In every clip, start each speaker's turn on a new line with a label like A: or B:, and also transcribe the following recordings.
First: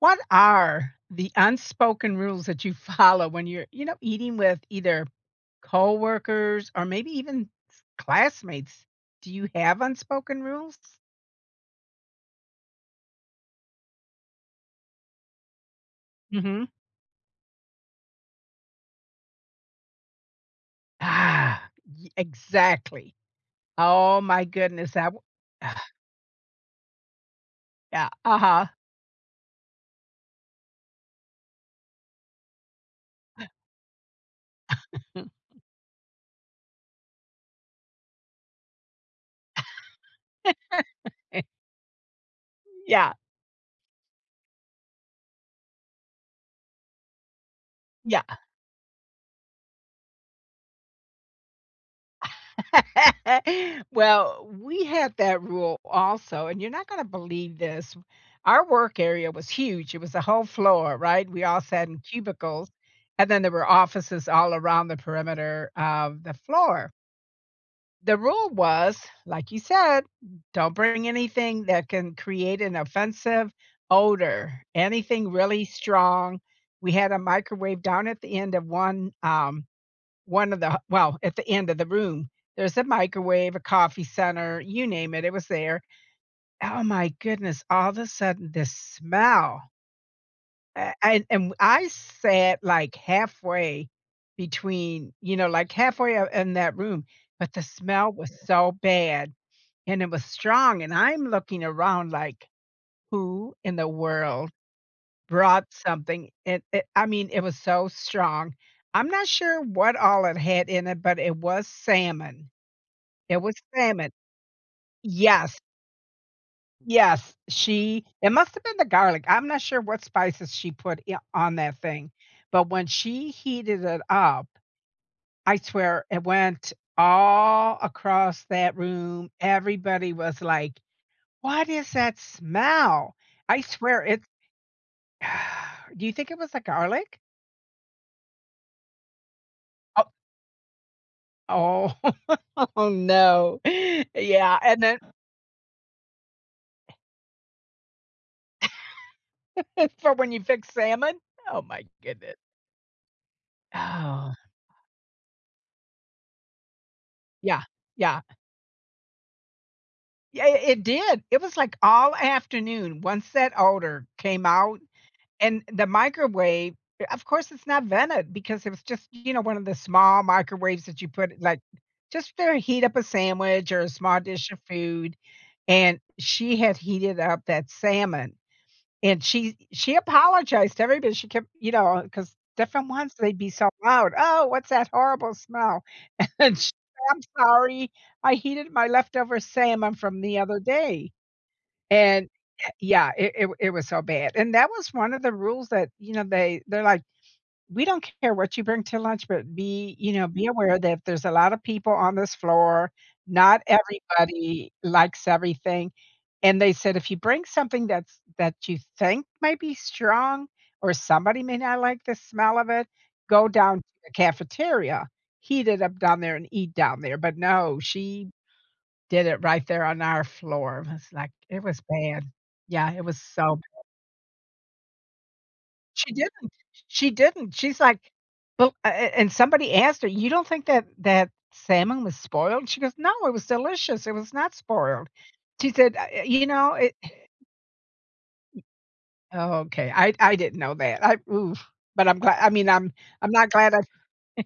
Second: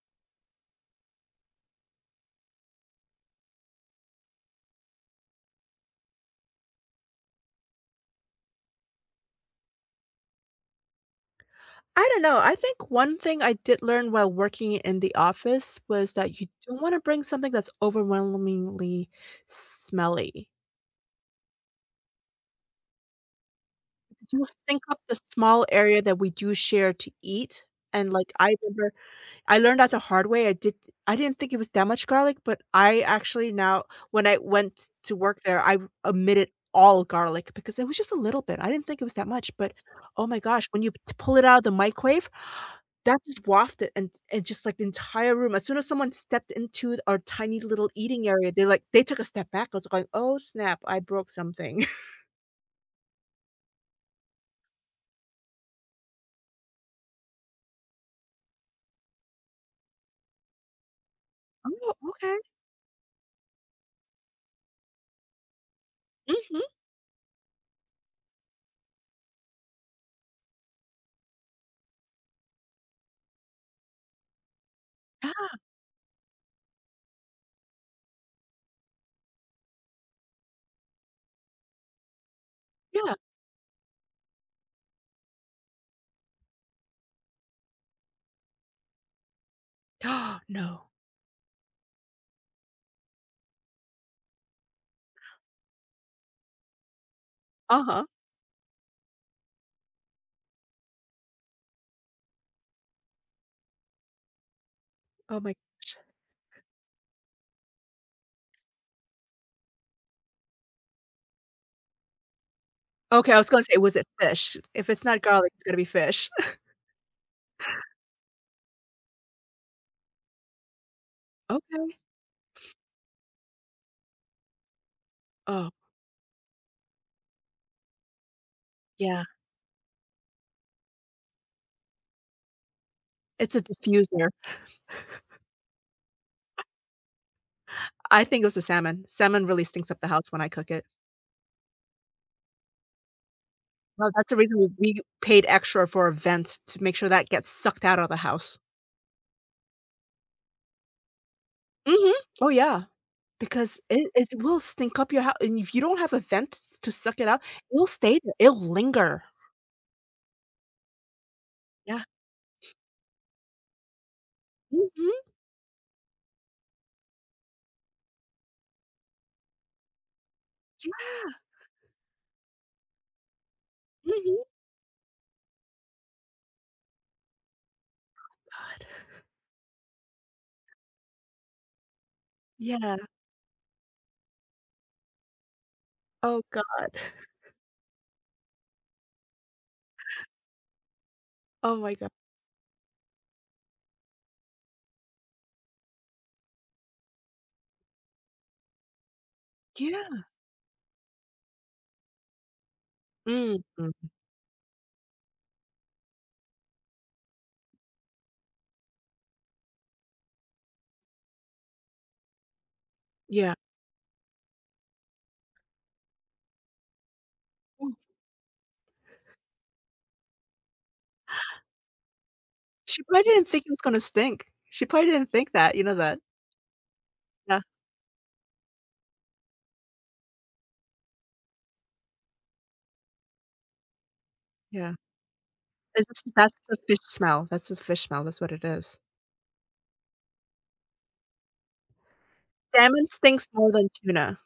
A: What are the unspoken rules that you follow when you're, eating with either coworkers or maybe even classmates? Do you have unspoken rules?
B: I don't know, I think one thing I did learn while working in the office was that you
A: Hmm.
B: don't wanna bring something that's overwhelmingly smelly.
A: Ah, exactly. Oh
B: You
A: my
B: just think
A: goodness,
B: up
A: that.
B: the small area that we do share to eat,
A: Yeah.
B: and, like,
A: Uh
B: I
A: huh.
B: remember I learned that the hard way. I didn't think it was that much garlic, but I actually now when I went to work there, I omitted all garlic because it was just a little bit. I didn't think it was that much, but oh my gosh, when you p pull it out of the microwave,
A: Yeah.
B: that just wafted and just, like, the entire room. As soon as someone stepped into our tiny little
A: Yeah.
B: eating area, they took a step back. I was like, "Oh, snap. I broke something."
A: Well, we had that rule also, and you're not gonna believe this. Our work area was huge. It was a whole floor, right? We all sat
B: Oh,
A: in
B: okay.
A: cubicles, and then there were offices all around the perimeter of the
B: Mhm.
A: floor. The rule was, like you said, don't bring anything that can create an offensive odor,
B: Yeah,
A: anything really strong. We had a microwave down at the end of one of the well, at the end of the room, there's a
B: yeah.
A: microwave, a coffee center, you name it, it was there. Oh my goodness, all of a sudden this smell,
B: Oh, no.
A: a and I sat, like, halfway between, like, halfway o in that room, but the
B: Uh-huh.
A: smell was so bad, and it was strong, and I'm looking around like, "Who in the world
B: Oh my
A: brought
B: gosh.
A: something?" It I mean, it was so strong. I'm not sure what all it had in it, but it was salmon.
B: Okay,
A: It
B: I was
A: was
B: gonna say, was it
A: salmon.
B: fish? If it's not garlic,
A: Yes,
B: it's gonna be fish.
A: yes, she it must have been the garlic. I'm not sure what spices she put I on that
B: Okay.
A: thing, but when she heated it up, I
B: Oh,
A: swear it went all across that
B: yeah,
A: room. Everybody was like, "What is that smell?"
B: it's
A: I
B: a
A: swear it's
B: diffuser.
A: Do you think it was the garlic?
B: I think it was a salmon. Salmon really stinks up
A: Oh,
B: the house when I cook it.
A: oh, oh, no.
B: Well, that's the reason
A: Yeah,
B: we
A: and then,
B: we paid extra for a vent to make sure that gets sucked out of the house.
A: for when you fix salmon? Oh my
B: Mhm.
A: goodness.
B: Oh, yeah, because it
A: Oh,
B: will stink up your house, and if you don't have a vent s to suck it out,
A: yeah,
B: it'll stay
A: yeah.
B: there, it'll linger.
A: Yeah, it did. It was like
B: Yeah.
A: all afternoon once that odor came out,
B: Mhm,
A: and the microwave, of course, it's not vented because it was just, you know, one of the small microwaves that you put, like, just to heat up a sandwich or a small
B: mhm.
A: dish of food, and she had heated up that salmon,
B: God.
A: and she apologized to everybody. She kept, because different
B: Yeah.
A: ones, they'd be so loud, "Oh, what's that horrible smell?"
B: Oh
A: And she said,
B: god.
A: "I'm sorry. I heated my leftover salmon from the other day."
B: Oh my god.
A: And yeah, it was so bad, and that was one of the rules that, they're like, "We don't care what you bring to lunch, but be
B: Yeah.
A: be aware that if there's a lot of people on this floor, not
B: Mhm.
A: everybody likes everything." And they said, "If you bring something that you think might be strong, or somebody may not like the smell of it, go
B: Yeah.
A: down to the cafeteria, heat it up down there and eat down there." But no, she did it right there on our floor. It was like it was bad. Yeah,
B: She
A: it was
B: probably didn't
A: so
B: think it was gonna stink. She probably didn't think that, you know
A: she
B: that.
A: didn't she didn't,
B: Yeah,
A: she's like, "Well," a and somebody asked her, "You don't think that that salmon was spoiled?" She goes, "No, it was delicious. It was not
B: yeah.
A: spoiled." She said,
B: It's just that's the
A: It"
B: fish smell, that's the fish smell, that's what it is.
A: Okay, I didn't know that. But I'm glad. I mean,
B: Salmon
A: I'm
B: stinks
A: not
B: more
A: glad I
B: than tuna.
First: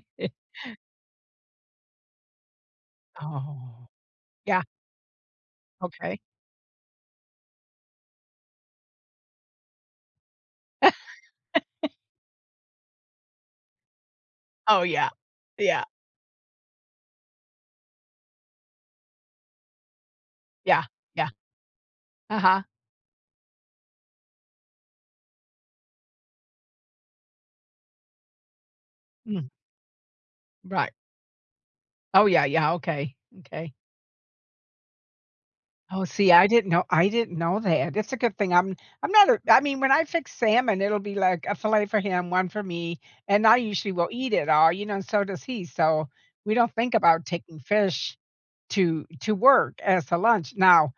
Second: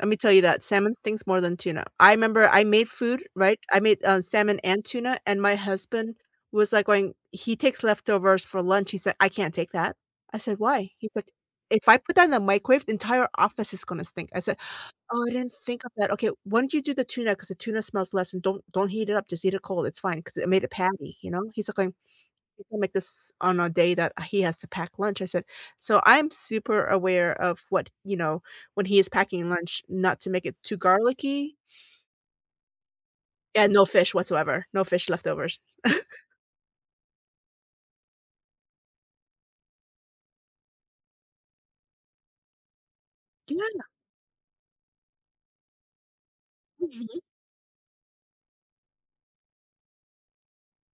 B: Let me tell you that, salmon stinks more than tuna. I remember I made food, right? I
A: Oh,
B: made, salmon
A: yeah,
B: and tuna, and my husband
A: okay.
B: was, like, going he takes leftovers for lunch, he said, "I can't take that." I said, "Why?" He's like, "If I put that in the microwave, the entire office is gonna stink." I said,
A: Oh, yeah.
B: oh, I didn't
A: Yeah,
B: think of that. Okay, why don't you do the tuna? Because the tuna smells less and don't heat it up, just eat it cold, it's fine because it made a
A: yeah,
B: patty,
A: yeah.
B: you know? He's like going,
A: Uh-huh.
B: "He's gonna make this on a day that he has to pack lunch," I said so I'm super aware of what, you know, when he is
A: Mm,
B: packing lunch, not to make it too
A: right.
B: garlicky.
A: Oh, yeah, yeah, okay,
B: Yeah,
A: okay.
B: no fish whatsoever, no fish leftovers.
A: Oh, see, I didn't know that. It's a good thing I'm not a I mean, when I fix salmon, it'll be like a fillet for him, one for me, and I
B: Yeah,
A: usually will eat it all, you know, and so does he. So we don't think
B: mhm,
A: about taking fish to work as a lunch. Now,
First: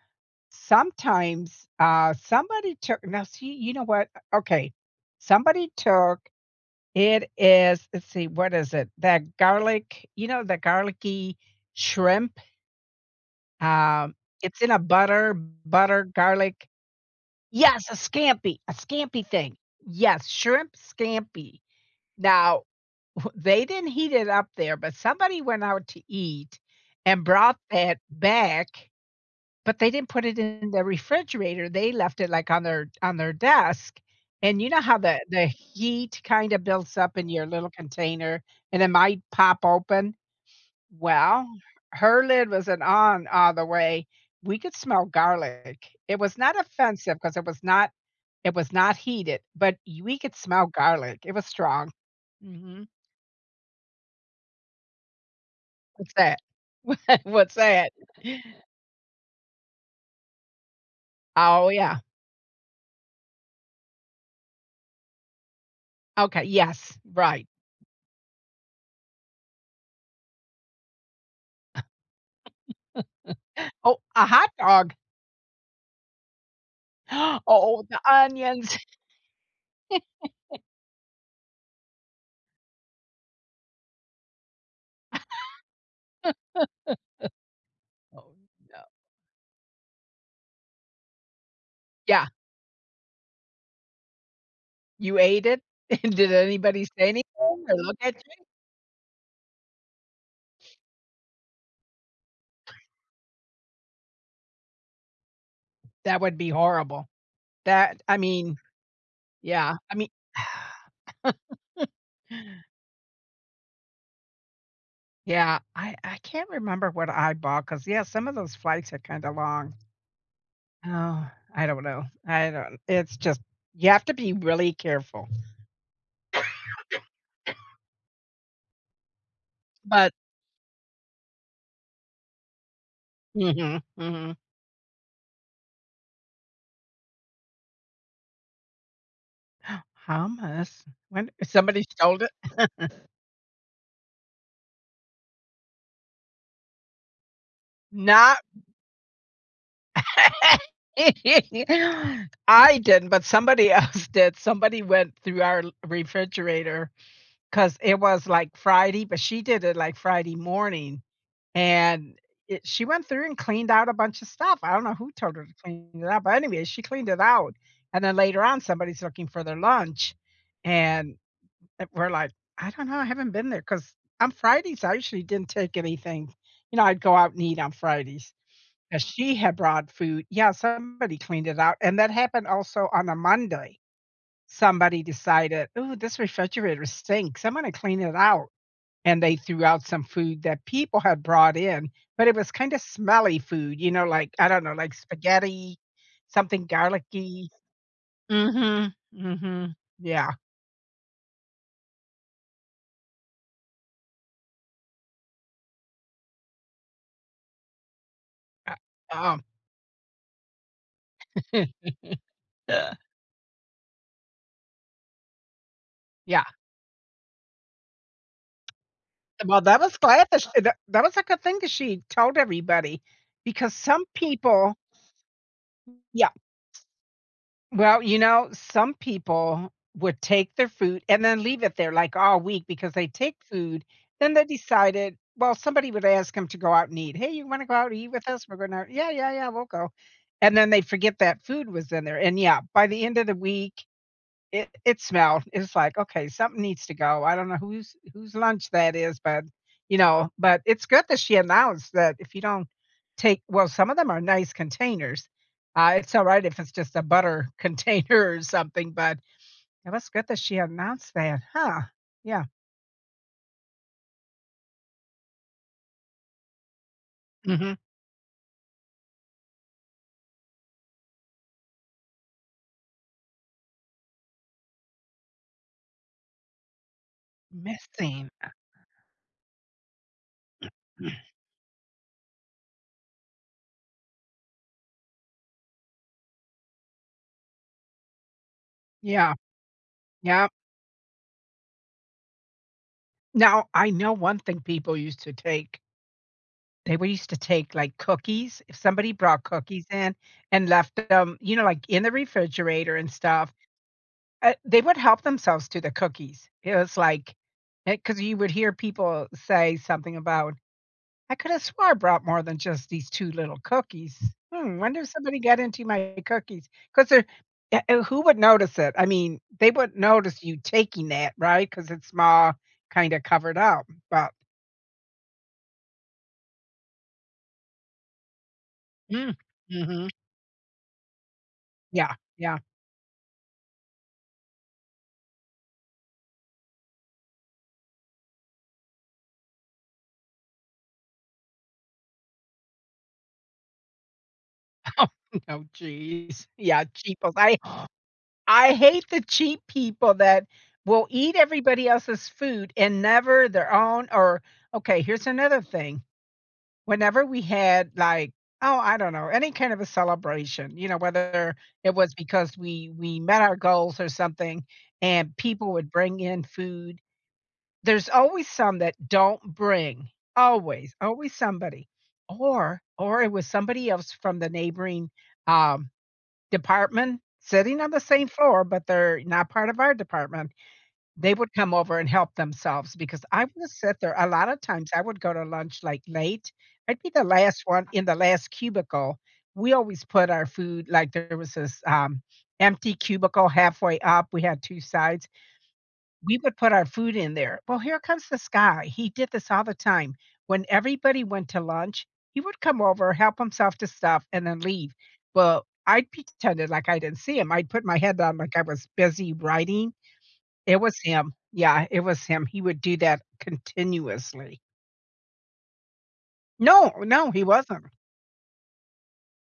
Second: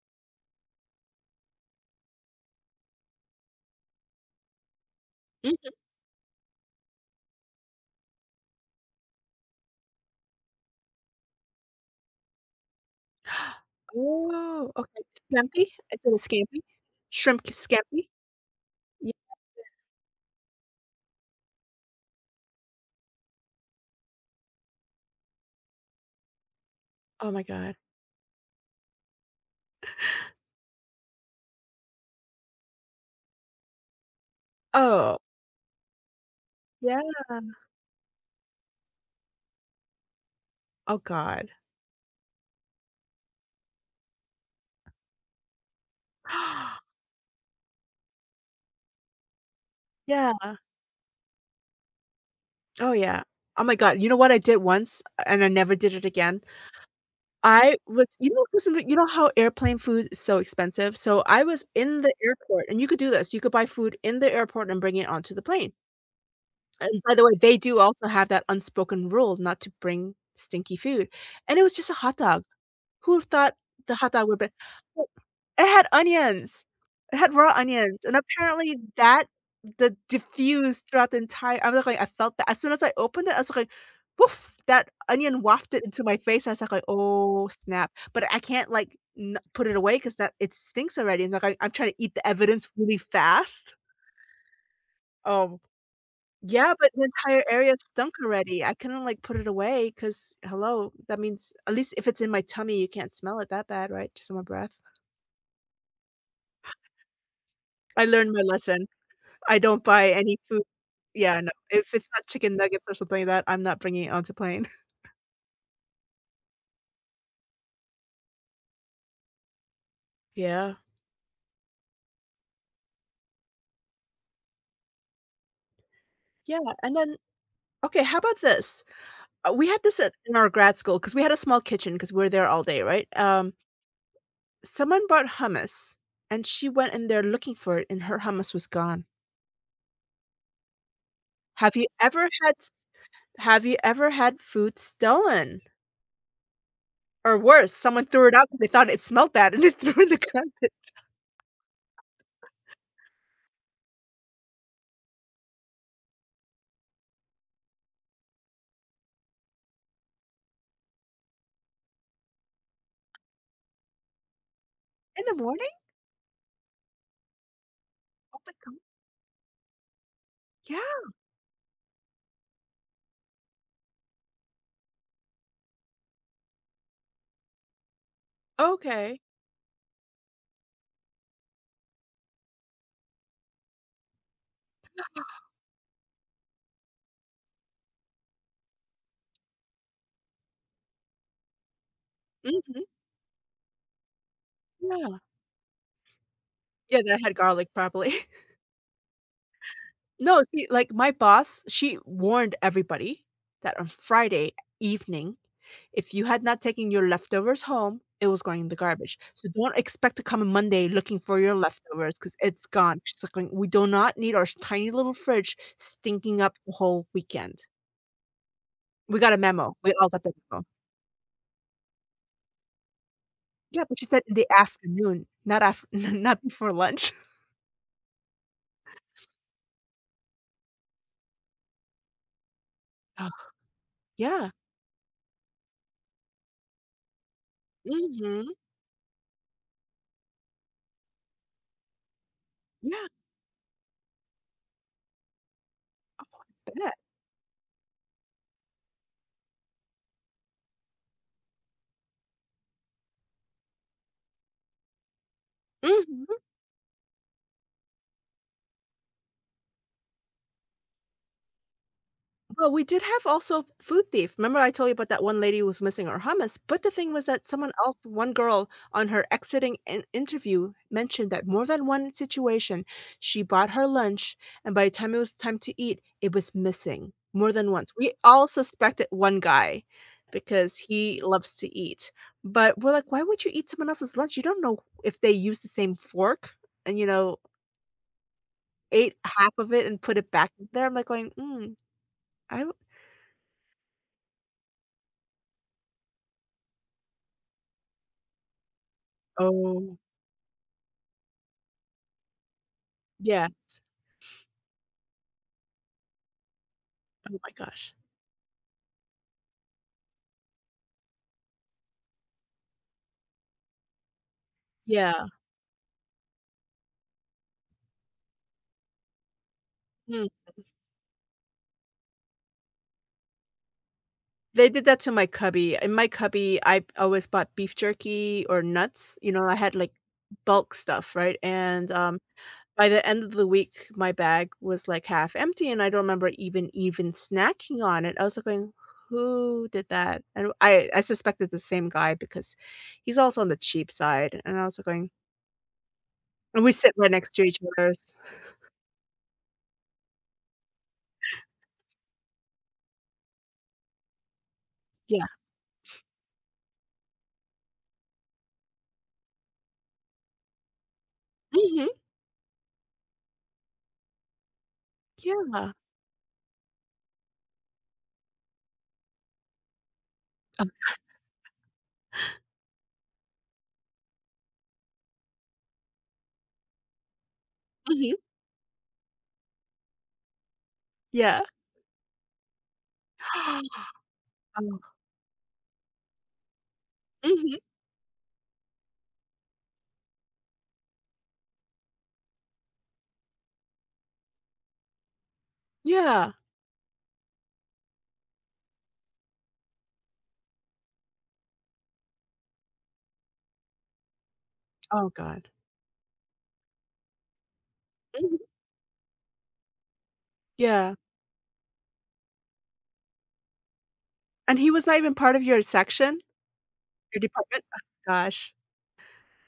A: sometimes, somebody took, now see, you know what? Okay.
B: mhm.
A: Somebody took, it is, let's see, what is it? That garlic, the garlicky shrimp, um, it's
B: Oh,
A: in a
B: okay,
A: butter
B: scampi?
A: butter,
B: It's a scampi?
A: garlic,
B: Shrimp
A: yes,
B: scampi?
A: a
B: Yeah.
A: scampi thing. Yes, shrimp scampi. Now, they didn't heat it up there, but somebody went out to eat and
B: Oh my
A: brought
B: god.
A: that back, but they didn't put it in the refrigerator. They left it, like, on their desk, and you know how
B: Oh,
A: the heat kinda builds
B: yeah?
A: up in your little container, and it might pop open?
B: Oh
A: Well,
B: god.
A: her lid wasn't on all the way. We could smell garlic. It was not offensive because it was not heated, but y we
B: Yeah.
A: could smell garlic. It was strong. Mhm.
B: Oh, yeah. Oh my god, you know what I did once, and I never did it
A: What's that?
B: again?
A: What's
B: I
A: that?
B: was 'cause you know how airplane food is so expensive? So, I was
A: Oh, yeah.
B: in the airport and you could do this, you could buy food in the airport and bring it onto the plane.
A: Okay, yes,
B: And by the way,
A: right.
B: they do also have that unspoken rule not to bring stinky food, and it was just a hot dog. Who thought the
A: Oh,
B: hot
A: a
B: dog would be
A: hot dog.
B: well, it had onions. It had raw
A: Oh,
B: onions,
A: the
B: and
A: onions.
B: apparently that the diffused throughout the entire I was like I felt that as soon as I opened it, I was like, "Woof," that onion wafted into my face. I was like, "Oh, snap," but
A: Oh,
B: I can't,
A: no.
B: like, n put it away because that it stinks already, and, like, I'm trying to eat the
A: Yeah.
B: evidence really fast.
A: You ate
B: Um
A: it? Did
B: yeah,
A: anybody
B: but the
A: say anything
B: entire
A: or
B: area
A: look at
B: stunk
A: you?
B: already. I couldn't, like, put it away because hello, that means at least if it's in my tummy, you can't smell it that bad, right? Just on my breath.
A: That would be horrible. That
B: I
A: I
B: learned my
A: mean,
B: lesson. I
A: yeah,
B: don't
A: I mean
B: buy any food. Yeah, no. If it's not chicken nuggets or something like that, I'm not bringing it onto plane.
A: Yeah, I can't remember what I bought, cause yeah, some of those flights are kinda long.
B: Yeah.
A: Oh, I don't know. I don't it's just you have to be really careful.
B: Yeah, and then okay, how about this? We had this
A: But
B: at in our grad school because we had a small kitchen because we were there all day, right?
A: mhm, mhm.
B: Someone bought hummus, and she went in there looking for it, and her hummus was gone.
A: Hummus? When
B: Have
A: somebody
B: you
A: stole
B: ever
A: it?
B: had Have you ever had food stolen? Or worse, someone threw it
A: Not
B: out because they thought it smelled bad and they threw it in the garbage.
A: I didn't, but somebody else did. Somebody went through our l cause it was, like, Friday, but she did it, like, Friday morning. And it she went through and cleaned out a bunch of stuff. I don't know who
B: In the
A: told her to
B: morning?
A: clean it up, but anyway, she cleaned it out, and then
B: Oh
A: later on,
B: my
A: somebody's looking for their lunch,
B: g Yeah,
A: and, we're like, "I don't know, I haven't been there because on Fridays, I usually didn't take anything. You know, I'd go out and eat on Fridays, and
B: okay.
A: she had brought food." Yeah, somebody cleaned it out, and that happened also on a Monday. Somebody decided, "Ooh, this refrigerator stinks. I'm gonna clean it out." And they threw out some food that people had brought in, but it was kinda
B: Mhm,
A: smelly food, you know, like, I don't know, like
B: yeah.
A: spaghetti, something
B: Yeah, that had
A: garlicky.
B: garlic probably.
A: Mm. Mhm, mm mhm. Yeah,
B: No, see, like, my boss, she warned everybody that on Friday evening if you had not taken your leftovers home, it was going in
A: uh,
B: the garbage.
A: um
B: So don't expect to come on Monday looking for your leftovers because 'cause it's gone. Just like we do not need our tiny little fridge stinking
A: yeah,
B: up the whole weekend. We got a
A: well,
B: memo.
A: that
B: We
A: was
B: all got
A: glad
B: the memo.
A: that that was a good thing that she told everybody because
B: Yeah, but
A: some
B: she said in the
A: people,
B: afternoon, not after,
A: yeah.
B: not before lunch.
A: Well, you know, some people would take their food and then leave it there like all week because they
B: Oh,
A: take food. Then they
B: yeah.
A: decided, well, somebody would ask them to go out and eat. Hey, you want to go out to eat with us?
B: Mhm.
A: We're going to, yeah, yeah, yeah, we'll go. And then they forget that food was in there. And yeah, by the
B: Yeah,
A: end of the week, it smelled. It's like, "Okay, something
B: I
A: needs
B: bet.
A: to go. I don't know whose lunch that is," but, you know but it's good that she announced that if you don't take well, some of them are nice containers. It's
B: Mhm.
A: alright if it's just a butter container or something, but it was good that she announced that, huh? Yeah.
B: Well, we did have also food thief. Remember I told you about that one lady who was missing her hummus? But the thing was that someone
A: Mhm.
B: else, one girl on her exiting an interview mentioned that more than one situation, she bought her lunch and by the time it was time to eat, it was missing more than once. We
A: Missing.
B: all suspected one guy because he loves to eat. But we're like, why would you eat someone else's lunch? You don't know if they used the same fork and, you know, ate
A: Yeah.
B: half of it and put it
A: Yeah.
B: back there. I'm like going, mm, I don't-
A: Now, I know one thing people used to take, like, cookies if somebody brought cookies
B: oh.
A: in and left them, you know, like, in the refrigerator and stuff.
B: Yes.
A: They would help themselves to the cookies. It was like
B: Oh my gosh.
A: because you would hear people say something about, "I coulda swore I brought more than just these 2 little cookies. Hmm, wonder if
B: Yeah.
A: somebody got into my cookies? Because 'Cause who would notice it? I mean, they wouldn't
B: Mm.
A: notice you taking that, right? Because it's small, kinda covered up, but
B: They did that to my cubby. In my cubby, I always bought beef jerky or nuts, you
A: mm,
B: know, I had, like,
A: mhm,
B: bulk stuff, right? And,
A: yeah, yeah."
B: by the end of the week, my bag was, like, half empty, and I don't remember even snacking on it. I was, like, going, "Who did that?" And I suspected the same guy because he's also on the cheap side, and I was, like,
A: Oh,
B: going
A: no, jeez.
B: and we
A: Yeah,
B: sit right next
A: cheapos.
B: to
A: I
B: each other.
A: I hate the cheap people that will eat everybody else's food and never their own, or okay,
B: Yeah.
A: here's another thing. Whenever we had, like, oh, I don't know, any kind of a celebration, you know, whether
B: Mhm.
A: it was because we met our goals or something, and
B: Yeah.
A: people would bring in food, there's always some that don't bring.
B: Uh,
A: Always, always somebody. Or it was somebody else from the neighboring, um department, sitting on the
B: mhm.
A: same floor, but they're not part of our department. They
B: Yeah.
A: would come over and help themselves because I would sit there a lot of
B: Oh.
A: times. I would go to lunch, like, late. I'd be the
B: Mhm.
A: last one in the last cubicle. We always put our food, like, there was this, empty cubicle halfway up, we had 2 sides.
B: Yeah.
A: We would put our food in there. Well, here comes this guy. He did this all the time. When everybody went to lunch, he would come over, help himself to stuff, and then leave.
B: Oh god.
A: Well, I pretended like I didn't see him. I'd put my head
B: Mhm.
A: down like I was busy writing. It
B: Yeah.
A: was him. Yeah, it was him. He would do that
B: And
A: continuously.
B: he was not even part of your section?
A: No,
B: Your
A: no, he
B: department? Oh
A: wasn't.
B: gosh,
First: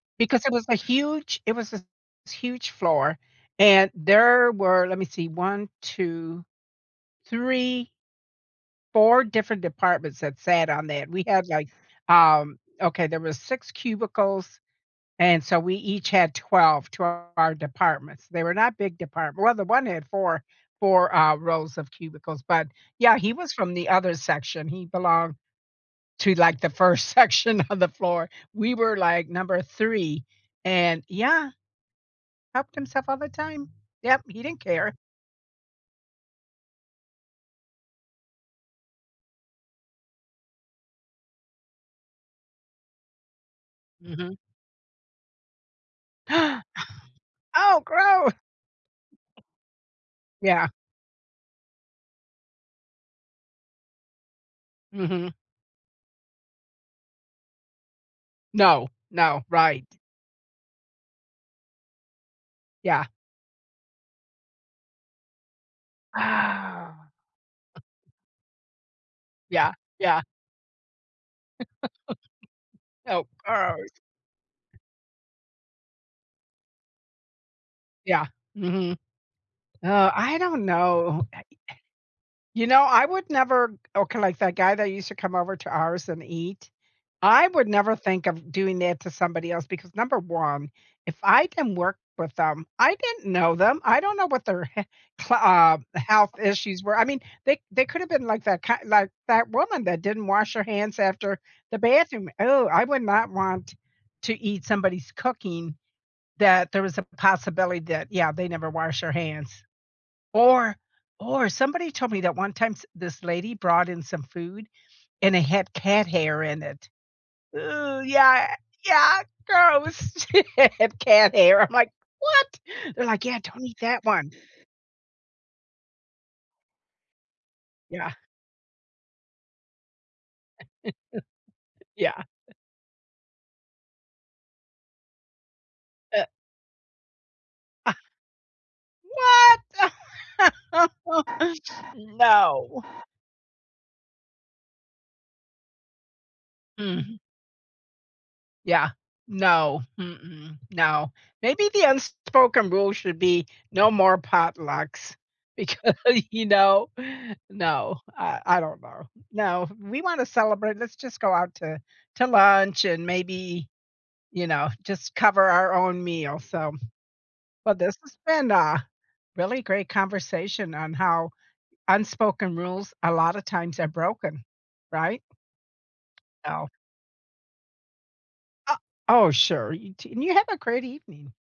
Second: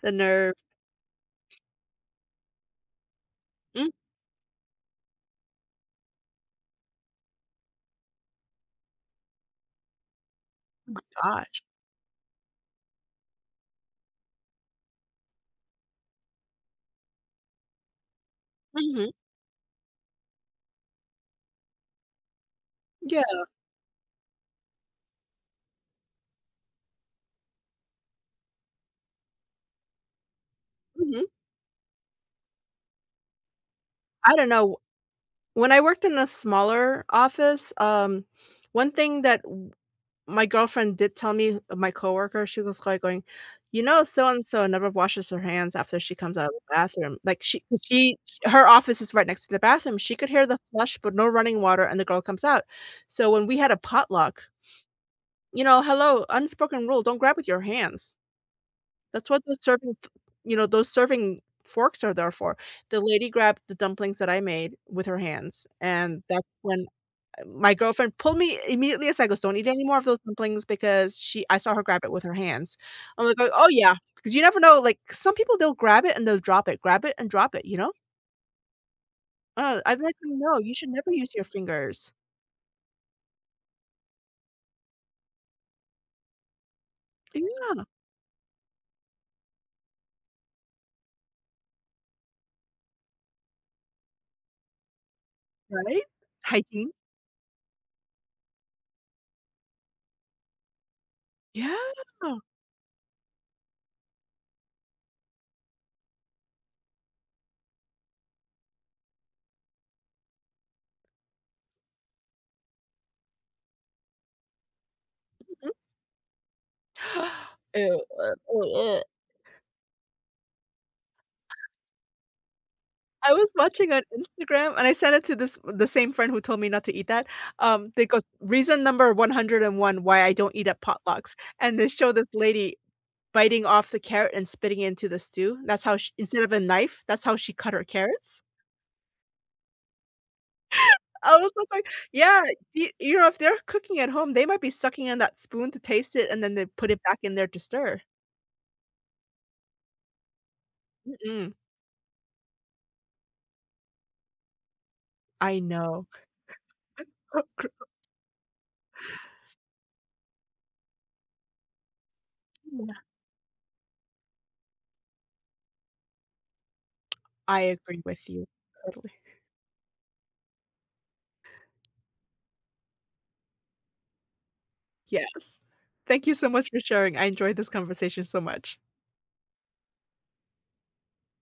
B: the
A: Because
B: nerve.
A: it was a huge floor.
B: Mm,
A: And there were, let me see, one, two, three. 4 different departments that sat on that. We had,
B: gosh.
A: like, okay, there was 6 cubicles, and so we each had 12 to our departments. They were not big
B: Mhm.
A: department well, the one had 4 rows of cubicles, but, yeah,
B: Yeah.
A: he was from the other section. He belonged to, like, the 1st section of the floor. We were, like, number 3, and
B: Mhm.
A: yeah, helped himself all the time. Yep,
B: I
A: he
B: don't
A: didn't
B: know.
A: care.
B: When I worked in a smaller office, one thing that w my girlfriend did tell me my coworker, she was like going, "You know, so
A: Mhm.
B: and so never washes her hands after she comes out of the bathroom." Like
A: "Oh,
B: she
A: gross!"
B: Her office is right next to the bathroom. She could hear the
A: Yeah.
B: flush, but no running water, and the girl comes out. So when we had a potluck
A: Mhm.
B: you know, hello, unspoken rule, don't grab with your hands.
A: No,
B: That's what
A: no,
B: those
A: right.
B: serving f You know, those serving forks are there for. The
A: Yeah.
B: lady grabbed the dumplings that I made with her hands, and that's when,
A: Ah,
B: my girlfriend pulled me immediately aside, goes, "Don't eat
A: yeah,
B: any more of those
A: yeah.
B: dumplings," because she I saw her grab it with her hands. I'm
A: Oh,
B: like, "Oh oh,
A: oh,
B: yeah," because you never know, like, some people, they'll grab it and they'll drop it, grab it and drop it, you know?
A: yeah. Mhm.
B: I'd like to
A: I
B: know,
A: don't
B: you should never
A: know.
B: use your fingers.
A: You know, I would never okay, like that guy that used to come over to ours and eat, I would
B: Yeah,
A: never think of doing that to somebody else because number 1, if I didn't work with them, I didn't know them. I don't know what their he cl
B: right?
A: health issues
B: Hygiene.
A: were. I mean, they could have been like that ki like that woman that didn't wash her hands after
B: Yeah.
A: the bathroom. Oh, I would not want to eat somebody's cooking. That there was a possibility that, yeah, they never wash their hands. Or or somebody told me that one time, s this lady brought in some food, and it had cat hair in it.
B: Ew,
A: Ooh, yeah,
B: uh.
A: yeah, gross. It had cat hair. I'm like, "What?" They're like,
B: I
A: "Yeah,
B: was
A: don't eat
B: watching on
A: that one."
B: Instagram and I sent it to this the same friend who told me not to eat that. They
A: Yeah,
B: goes, "Reason number 101 why I don't eat at potlucks." And they show
A: yeah.
B: this lady biting off the carrot and spitting it into the stew. That's how she
A: Uh,
B: instead of a knife, that's how she cut her carrots.
A: what?
B: I was like going, "Yeah,
A: No.
B: y you know, if they're cooking at home, they might be sucking in that spoon to taste it, and then they put it back
A: Mm.
B: in there to stir."
A: Yeah. No. Mm-mm. No.
B: Mm-mm.
A: Maybe the unspoken rule should be no more potlucks
B: I
A: because,
B: know.
A: you know, no, I don't know. No, we want to celebrate. Let's just go out to, lunch and maybe, just cover our own meal. So,
B: I
A: well, this
B: agree
A: has
B: with you.
A: been a
B: Totally.
A: really great conversation on how unspoken rules a lot of times are broken, right?
B: Yes. Thank you so
A: So,
B: much for sharing. I enjoyed this conversation so
A: uh,
B: much.
A: oh, sure. And you have a great evening.